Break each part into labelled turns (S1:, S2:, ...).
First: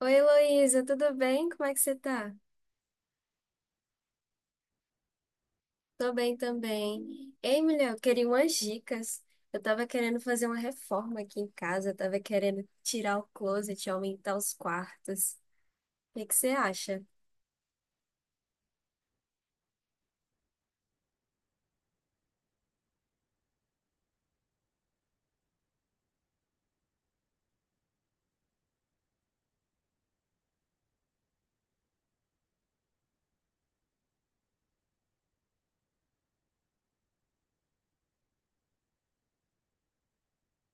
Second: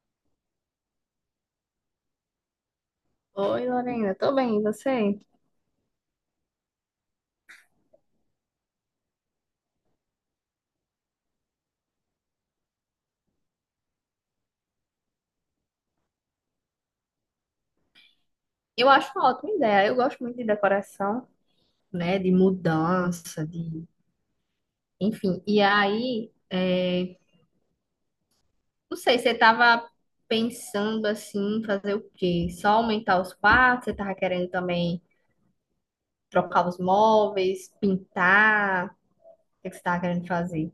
S1: Oi, Heloísa, tudo bem? Como é que você tá?
S2: Oi, Lorena, tô bem, e você?
S1: Tô bem também. Ei, mulher, eu queria umas dicas. Eu tava querendo fazer uma reforma aqui em casa, eu tava querendo tirar o closet, aumentar os quartos. O que que você acha?
S2: Eu acho uma ótima ideia. Eu gosto muito de decoração, né? De mudança, de... Enfim, e aí, não sei, você tava pensando assim, em fazer o quê? Só aumentar os quartos? Você tava querendo também trocar os móveis, pintar? O que que você tava querendo fazer?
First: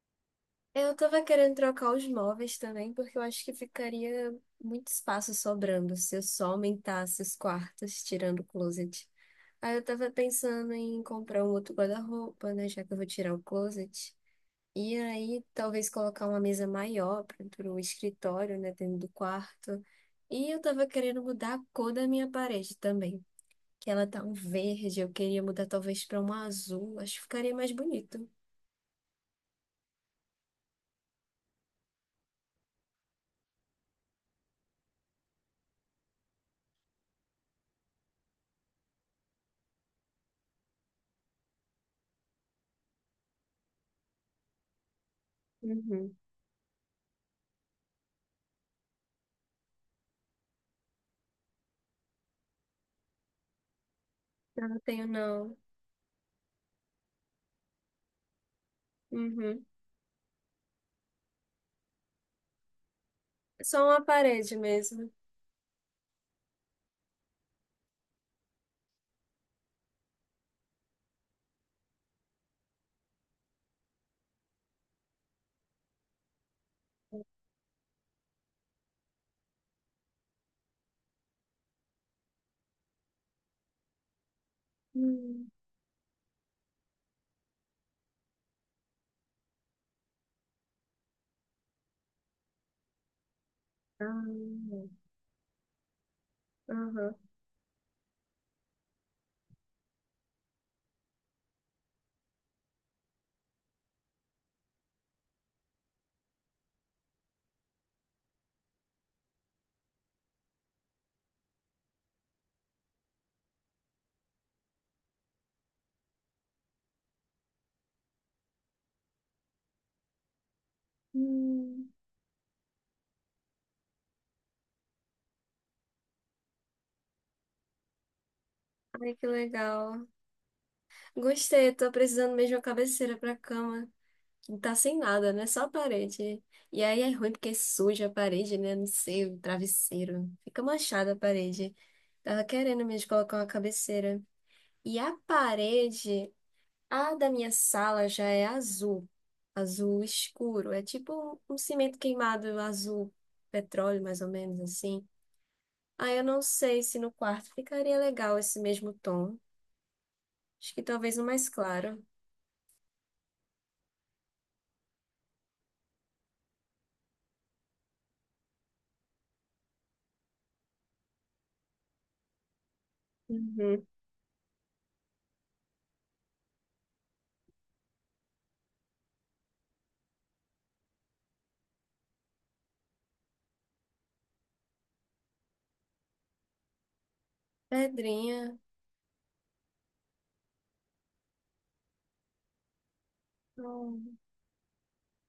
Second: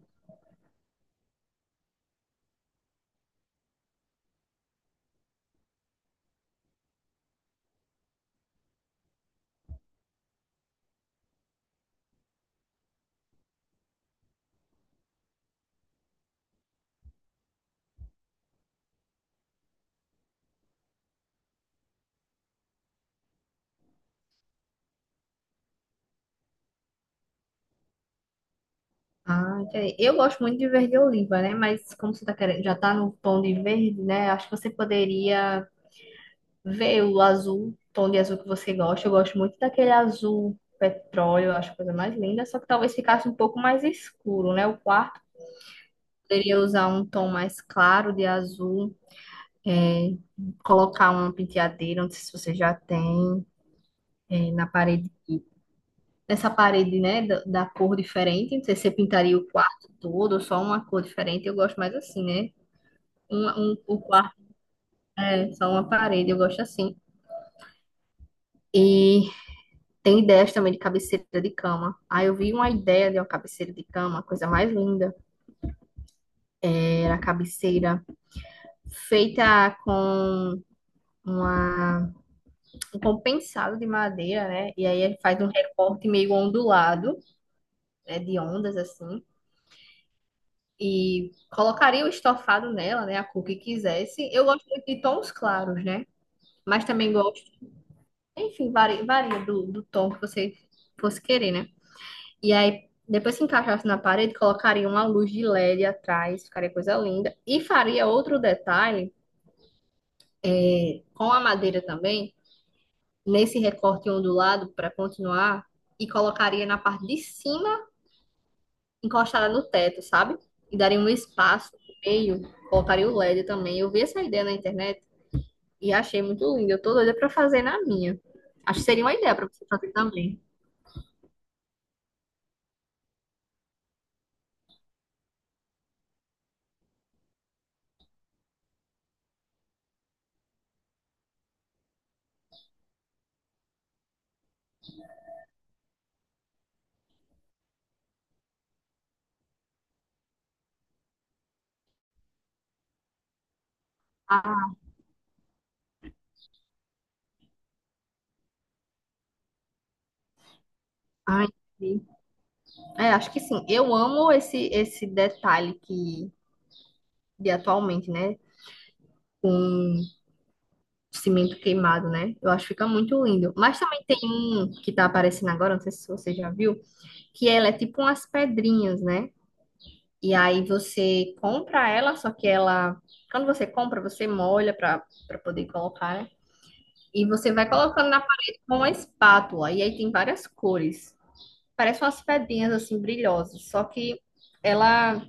S1: Eu tava querendo trocar os móveis também, porque eu acho que ficaria muito espaço sobrando se eu só aumentasse os quartos, tirando o closet. Aí eu tava pensando em comprar um outro guarda-roupa, né, já que eu vou tirar o closet. E aí, talvez colocar uma mesa maior para o escritório, né, dentro do quarto. E eu tava querendo mudar a cor da minha parede também, que ela tá um verde, eu queria mudar talvez para um azul, acho que ficaria mais bonito.
S2: Ah, entendi. Eu gosto muito de verde oliva, né? Mas como você tá querendo, já tá no tom de verde, né? Acho que você poderia. Vê o azul, tom de azul que você gosta. Eu gosto muito daquele azul petróleo, eu acho a coisa mais linda, só que talvez ficasse um pouco mais escuro, né? O quarto
S1: Uhum.
S2: poderia usar um tom mais claro de azul, é, colocar uma penteadeira, não sei se você já tem, na
S1: Eu não tenho,
S2: parede,
S1: não.
S2: nessa parede, né, da cor diferente. Não sei se você pintaria o
S1: Uhum.
S2: quarto todo ou só uma cor diferente. Eu gosto mais assim, né? Um, um,
S1: Só
S2: o
S1: uma
S2: quarto
S1: parede mesmo.
S2: é só uma parede, eu gosto assim. E tem ideias também de cabeceira de cama. Aí eu vi uma ideia de uma cabeceira de cama, a coisa mais linda. Era a cabeceira feita com uma, um compensado de madeira, né? E aí ele faz um
S1: Hum.
S2: recorte meio ondulado, né? De ondas assim. E colocaria o estofado nela, né? A cor que quisesse. Eu gosto
S1: Ah,
S2: muito de tons claros, né? Mas também
S1: aham.
S2: gosto. Enfim, varia do, do tom que você fosse querer, né? E aí, depois se encaixasse na parede, colocaria uma luz de LED atrás, ficaria coisa linda. E faria outro detalhe com a madeira também, nesse recorte ondulado para continuar, e colocaria na parte de cima, encostada no teto, sabe? E daria um espaço
S1: Hum.
S2: no meio, colocaria o LED também. Eu vi essa ideia na internet e achei muito linda. Eu tô doida para fazer na minha. Acho que seria uma
S1: Ai, que
S2: ideia para você fazer
S1: legal.
S2: também.
S1: Gostei, eu tô precisando mesmo de uma cabeceira pra cama. Não tá sem nada, né? Só a parede. E aí é ruim porque suja a parede, né? Não sei, o travesseiro. Fica manchada a parede. Tava querendo mesmo colocar uma cabeceira. E a parede, a da minha sala já é azul. Azul escuro. É tipo um cimento queimado azul, petróleo, mais ou menos
S2: Ah,
S1: assim. Aí eu não sei se no quarto ficaria legal esse mesmo tom. Acho que talvez um
S2: ai,
S1: mais claro.
S2: sim. É, acho que sim. Eu amo esse detalhe que de atualmente, né? Com cimento queimado, né? Eu acho que fica muito lindo. Mas
S1: Uhum.
S2: também tem um que tá aparecendo agora, não sei se você já viu, que ela é tipo umas pedrinhas, né? E aí você compra ela, só que ela, quando você compra, você molha para poder colocar, né? E você vai colocando na
S1: Pedrinha.
S2: parede com uma espátula. E aí tem várias cores. Parece umas pedrinhas assim brilhosas, só
S1: Hum.
S2: que ela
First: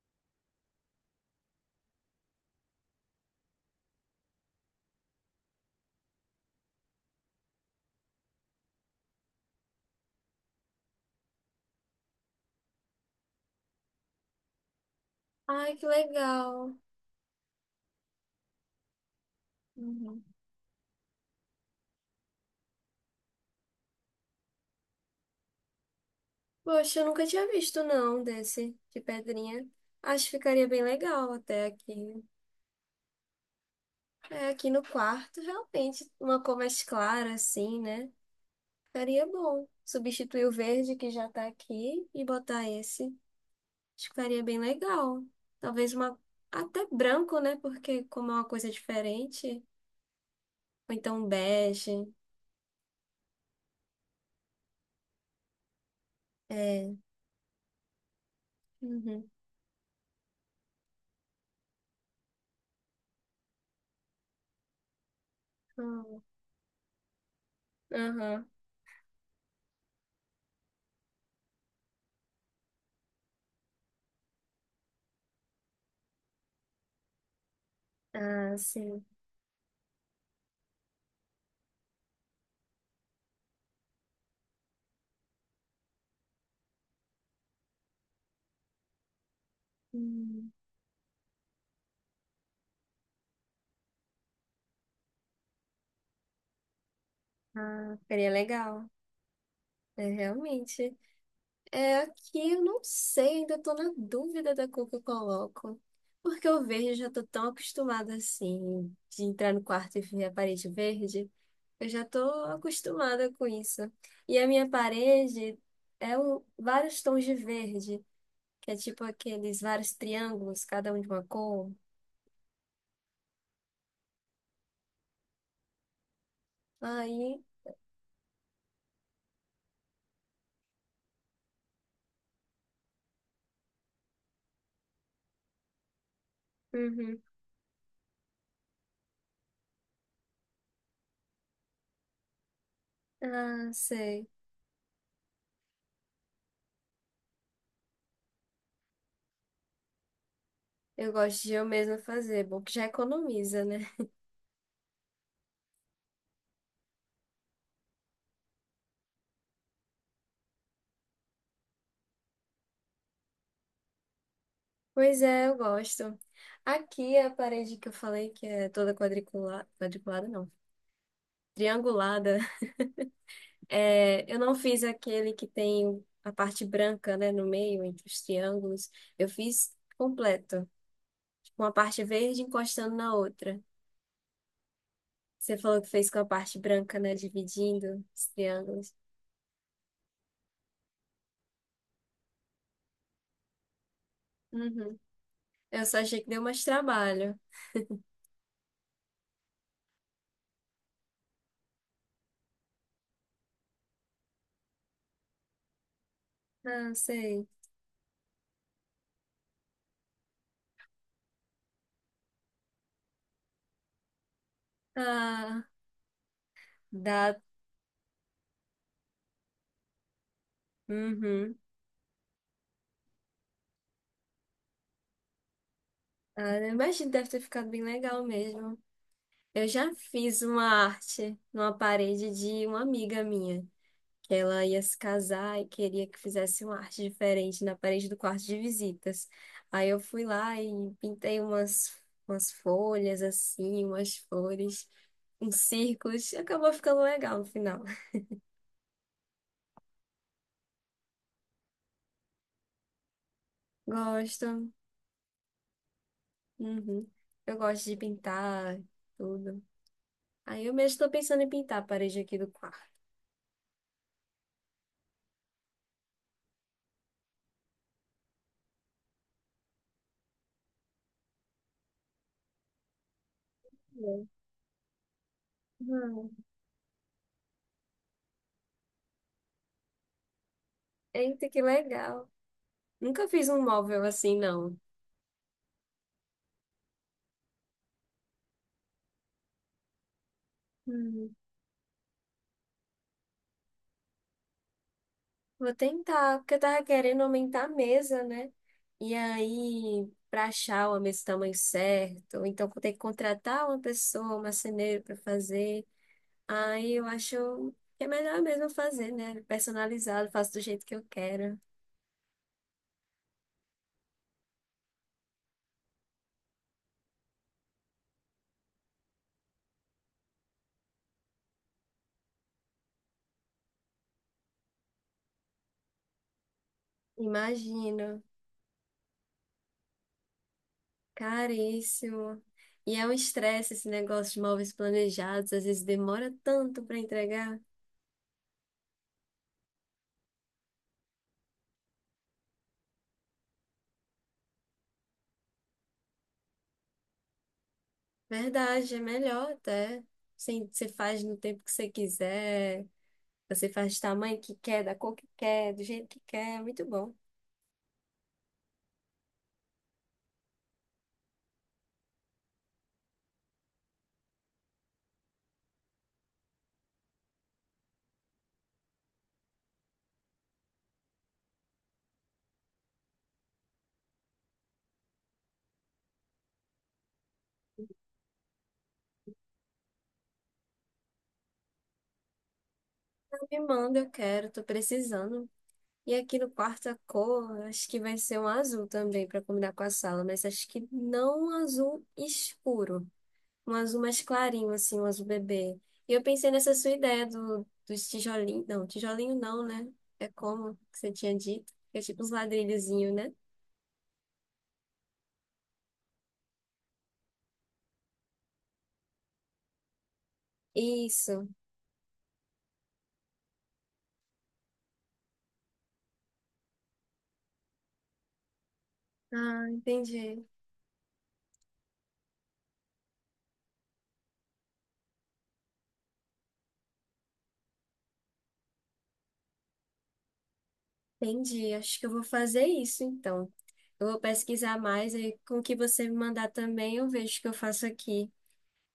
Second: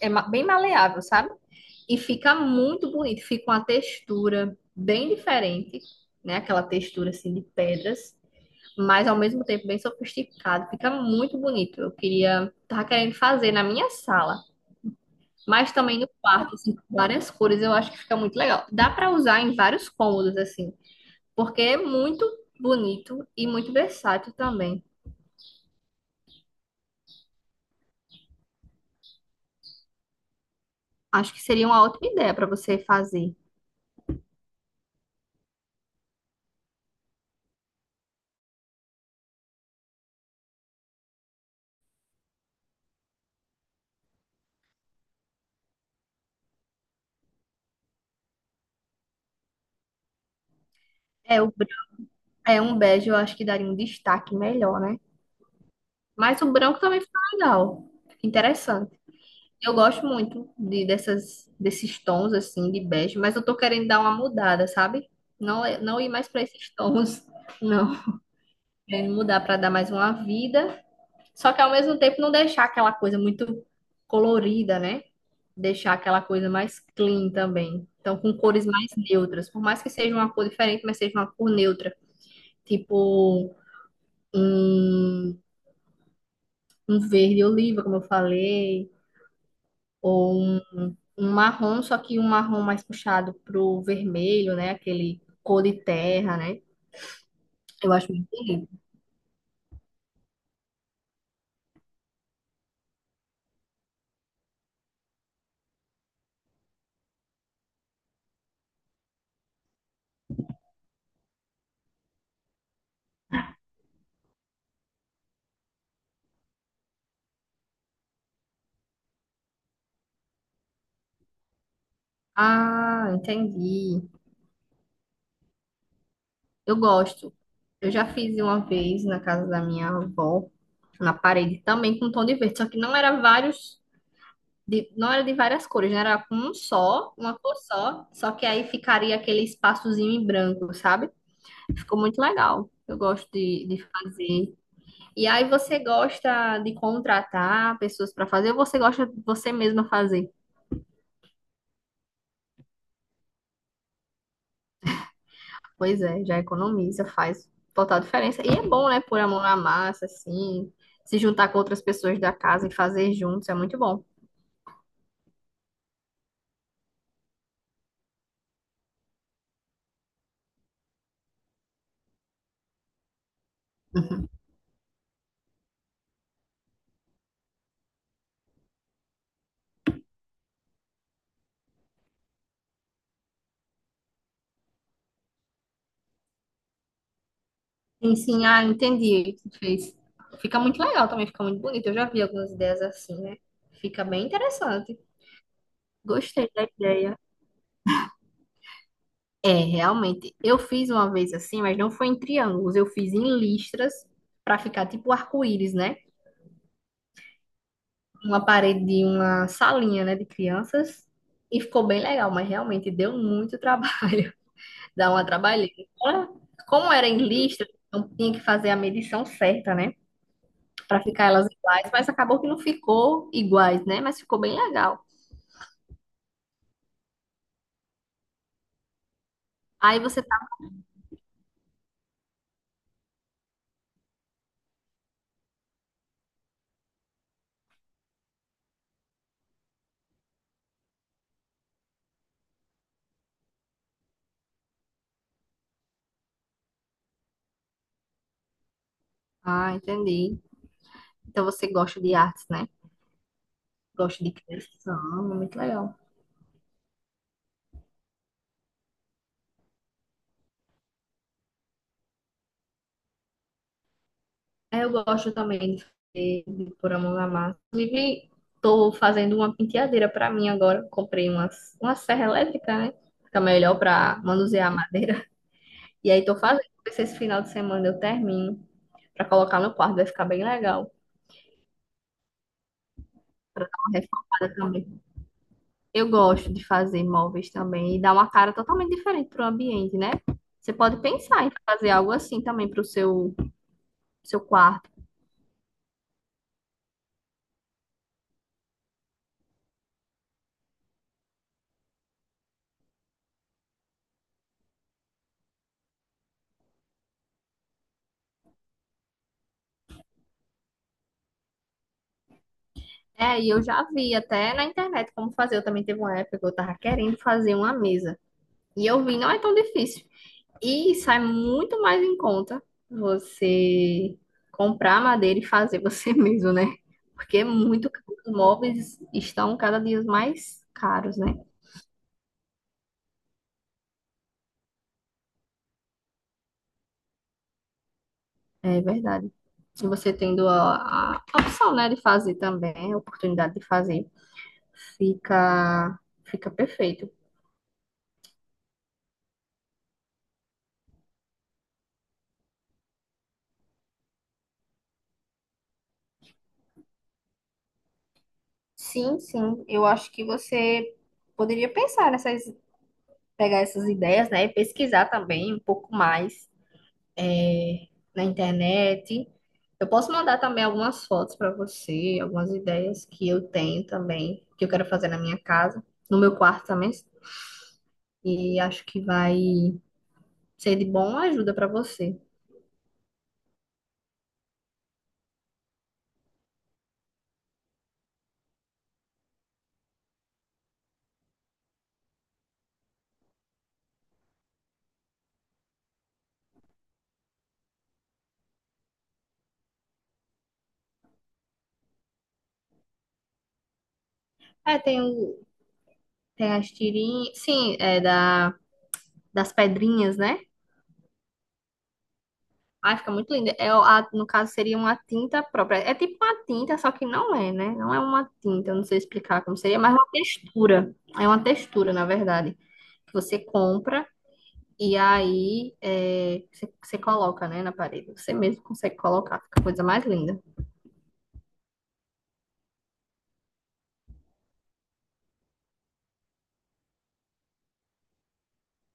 S2: é bem maleável, sabe? E fica muito bonito, fica uma textura bem diferente, né? Aquela textura assim de pedras, mas ao mesmo tempo bem sofisticado, fica muito bonito. Eu queria, tava querendo fazer na minha sala, mas
S1: Ai, que
S2: também no quarto, assim,
S1: legal.
S2: com várias cores, eu acho que fica muito legal. Dá para usar em vários
S1: Uhum.
S2: cômodos assim, porque é muito bonito e muito versátil também.
S1: Poxa, eu nunca tinha visto não desse de pedrinha. Acho que ficaria bem legal
S2: Acho que
S1: até
S2: seria uma ótima
S1: aqui.
S2: ideia para você fazer.
S1: É, aqui no quarto, realmente, uma cor mais clara assim, né? Ficaria bom. Substituir o verde que já tá aqui e botar esse. Acho que ficaria bem legal. Talvez uma até branco, né? Porque como é uma coisa diferente, ou então um
S2: É, o, bran-
S1: bege.
S2: É um bege, eu acho que daria um destaque melhor, né? Mas o branco
S1: É.
S2: também fica legal. Fica interessante.
S1: Uhum.
S2: Eu gosto muito dessas, desses tons assim de bege, mas eu tô querendo dar uma mudada, sabe? Não, não ir
S1: Hum,
S2: mais para esses tons, não.
S1: aham.
S2: Querendo mudar para dar mais uma vida. Só que ao mesmo tempo não deixar aquela coisa muito colorida, né? Deixar aquela coisa mais clean também. Então, com
S1: Ah,
S2: cores mais
S1: sim.
S2: neutras. Por mais que seja uma cor diferente, mas seja uma cor neutra. Tipo um, um verde oliva, como eu falei ou
S1: Hum.
S2: um marrom, só que um marrom mais puxado pro vermelho, né? Aquele cor de terra, né? Eu
S1: Ah,
S2: acho muito
S1: ficaria
S2: bonito.
S1: legal. É, realmente. É, aqui eu não sei, ainda tô na dúvida da cor que eu coloco. Porque o verde eu já tô tão acostumada assim, de entrar no quarto e ver a parede verde. Eu já tô acostumada com isso. E a minha parede é um, vários tons de verde, que é tipo aqueles vários triângulos, cada um de uma cor.
S2: Ah, entendi. Eu gosto.
S1: Aí,
S2: Eu já fiz uma vez na casa da minha avó, na parede também com tom de verde, só que não era vários, não era de várias cores, né? Era com um só,
S1: uhum.
S2: uma cor só, só que aí ficaria aquele espaçozinho em branco, sabe? Ficou muito legal. Eu gosto
S1: Ah,
S2: de
S1: sei.
S2: fazer. E aí você gosta de contratar pessoas para fazer ou você gosta de você mesma fazer?
S1: Eu gosto de eu mesma fazer, é bom que já economiza, né?
S2: Pois é, já economiza, faz total diferença. E é bom, né, pôr a mão na massa, assim, se juntar com outras pessoas da casa e fazer juntos, é muito bom.
S1: Pois é, eu gosto. Aqui a parede que eu falei, que é toda quadriculada, quadriculada não, triangulada, é, eu não fiz aquele que tem a parte branca, né, no meio, entre os triângulos. Eu fiz completo, com a parte verde encostando na outra. Você falou que fez com a parte branca, né, dividindo
S2: Sim,
S1: os
S2: sim, ah,
S1: triângulos.
S2: entendi o que tu fez. Fica muito legal também, fica muito bonito. Eu já vi algumas ideias assim, né? Fica bem
S1: Uhum.
S2: interessante.
S1: Eu só achei que deu
S2: Gostei da
S1: mais
S2: ideia.
S1: trabalho.
S2: É, realmente. Eu fiz uma vez assim, mas não foi em triângulos, eu fiz em listras para ficar tipo arco-íris, né?
S1: Ah, sei.
S2: Uma parede de uma salinha, né, de crianças. E ficou bem legal, mas realmente deu muito trabalho, dá uma
S1: Ah,
S2: trabalheira. Fora, como era em
S1: dá.
S2: lista, então tinha que fazer a medição certa, né, pra ficar elas
S1: Uhum.
S2: iguais, mas acabou que não ficou iguais, né, mas ficou bem legal.
S1: Ah, eu imagino que deve ter ficado bem legal mesmo. Eu já
S2: Aí você tá,
S1: fiz uma arte numa parede de uma amiga minha, que ela ia se casar e queria que fizesse uma arte diferente na parede do quarto de visitas. Aí eu fui lá e pintei umas, umas folhas assim, umas flores, uns círculos. Acabou ficando legal no final.
S2: ah, entendi. Então você gosta de artes, né? Gosta de
S1: Gosto.
S2: criação, muito legal.
S1: Uhum. Eu gosto de pintar tudo. Aí eu mesmo estou pensando em pintar a parede aqui do quarto.
S2: É, eu gosto também de fazer, de pôr a mão na massa. Inclusive, tô fazendo uma penteadeira para mim agora. Comprei umas, uma serra elétrica, né? Fica melhor para manusear a madeira. E aí
S1: Hum.
S2: tô fazendo. Ver se esse final de semana eu termino para colocar no quarto. Vai ficar bem legal.
S1: Eita, que legal. Nunca fiz um
S2: Para dar uma
S1: móvel assim,
S2: reformada
S1: não.
S2: também. Eu gosto de fazer móveis também e dar uma cara totalmente diferente pro ambiente, né? Você pode
S1: Hum,
S2: pensar em fazer algo assim também seu quarto.
S1: vou tentar, porque eu tava querendo aumentar a mesa, né? E aí, para achar uma mesa do tamanho certo, ou então vou ter que contratar uma pessoa, um marceneiro para fazer. Aí eu acho que é melhor mesmo fazer, né? Personalizado, faço do jeito que eu quero.
S2: É, e eu já vi até na internet como fazer. Eu também teve uma época que eu tava querendo fazer uma mesa. E eu vi, não é tão difícil. E sai muito mais em conta você comprar madeira e fazer você mesmo, né? Porque é muito caro.
S1: Imagino,
S2: Os móveis estão cada dia mais caros, né?
S1: caríssimo. E é um estresse esse negócio de móveis planejados, às vezes demora tanto para entregar.
S2: É verdade. Se você tendo a opção, né, de fazer também, a oportunidade de fazer, fica, fica perfeito.
S1: Verdade, é melhor até. Sim, você faz no tempo que você quiser. Você faz do tamanho que quer, da cor que quer, do jeito que quer, muito bom.
S2: Sim, sim. Eu acho que você poderia pensar nessas pegar essas ideias, né? Pesquisar também um pouco mais é, na internet. Eu posso mandar também algumas fotos para você, algumas ideias que eu tenho também, que eu quero fazer na minha casa, no meu quarto também. E acho que vai ser de bom ajuda para você.
S1: Ela me manda, eu quero, tô precisando. E aqui no quarto a cor, acho que vai ser um azul também para combinar com a sala, mas acho que não um azul escuro, um azul mais clarinho, assim, um azul bebê. E eu pensei nessa sua ideia do, dos tijolinhos, não, tijolinho não, né? É como que você tinha dito, que é tipo uns ladrilhozinhos, né?
S2: É, tem, tem as tirinhas, sim, é das pedrinhas, né?
S1: Isso.
S2: Ai, fica muito linda. É, no caso, seria uma tinta própria. É tipo uma tinta, só que não é, né? Não é uma tinta, eu não sei explicar como
S1: Ah,
S2: seria, mas é uma
S1: entendi.
S2: textura. É uma textura, na verdade, que você compra e aí é, você coloca, né, na parede. Você mesmo consegue colocar, fica a coisa mais linda.
S1: Entendi. Acho que eu vou fazer isso então. Eu vou pesquisar mais e com o que você me mandar também eu vejo o que eu faço aqui.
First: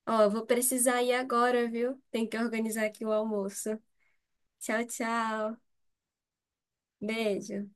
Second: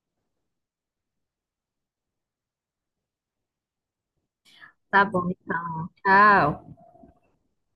S1: Ó, eu vou precisar ir agora, viu? Tem que organizar aqui o almoço. Tchau,
S2: Tá bom,
S1: tchau.
S2: então. Tchau.
S1: Beijo.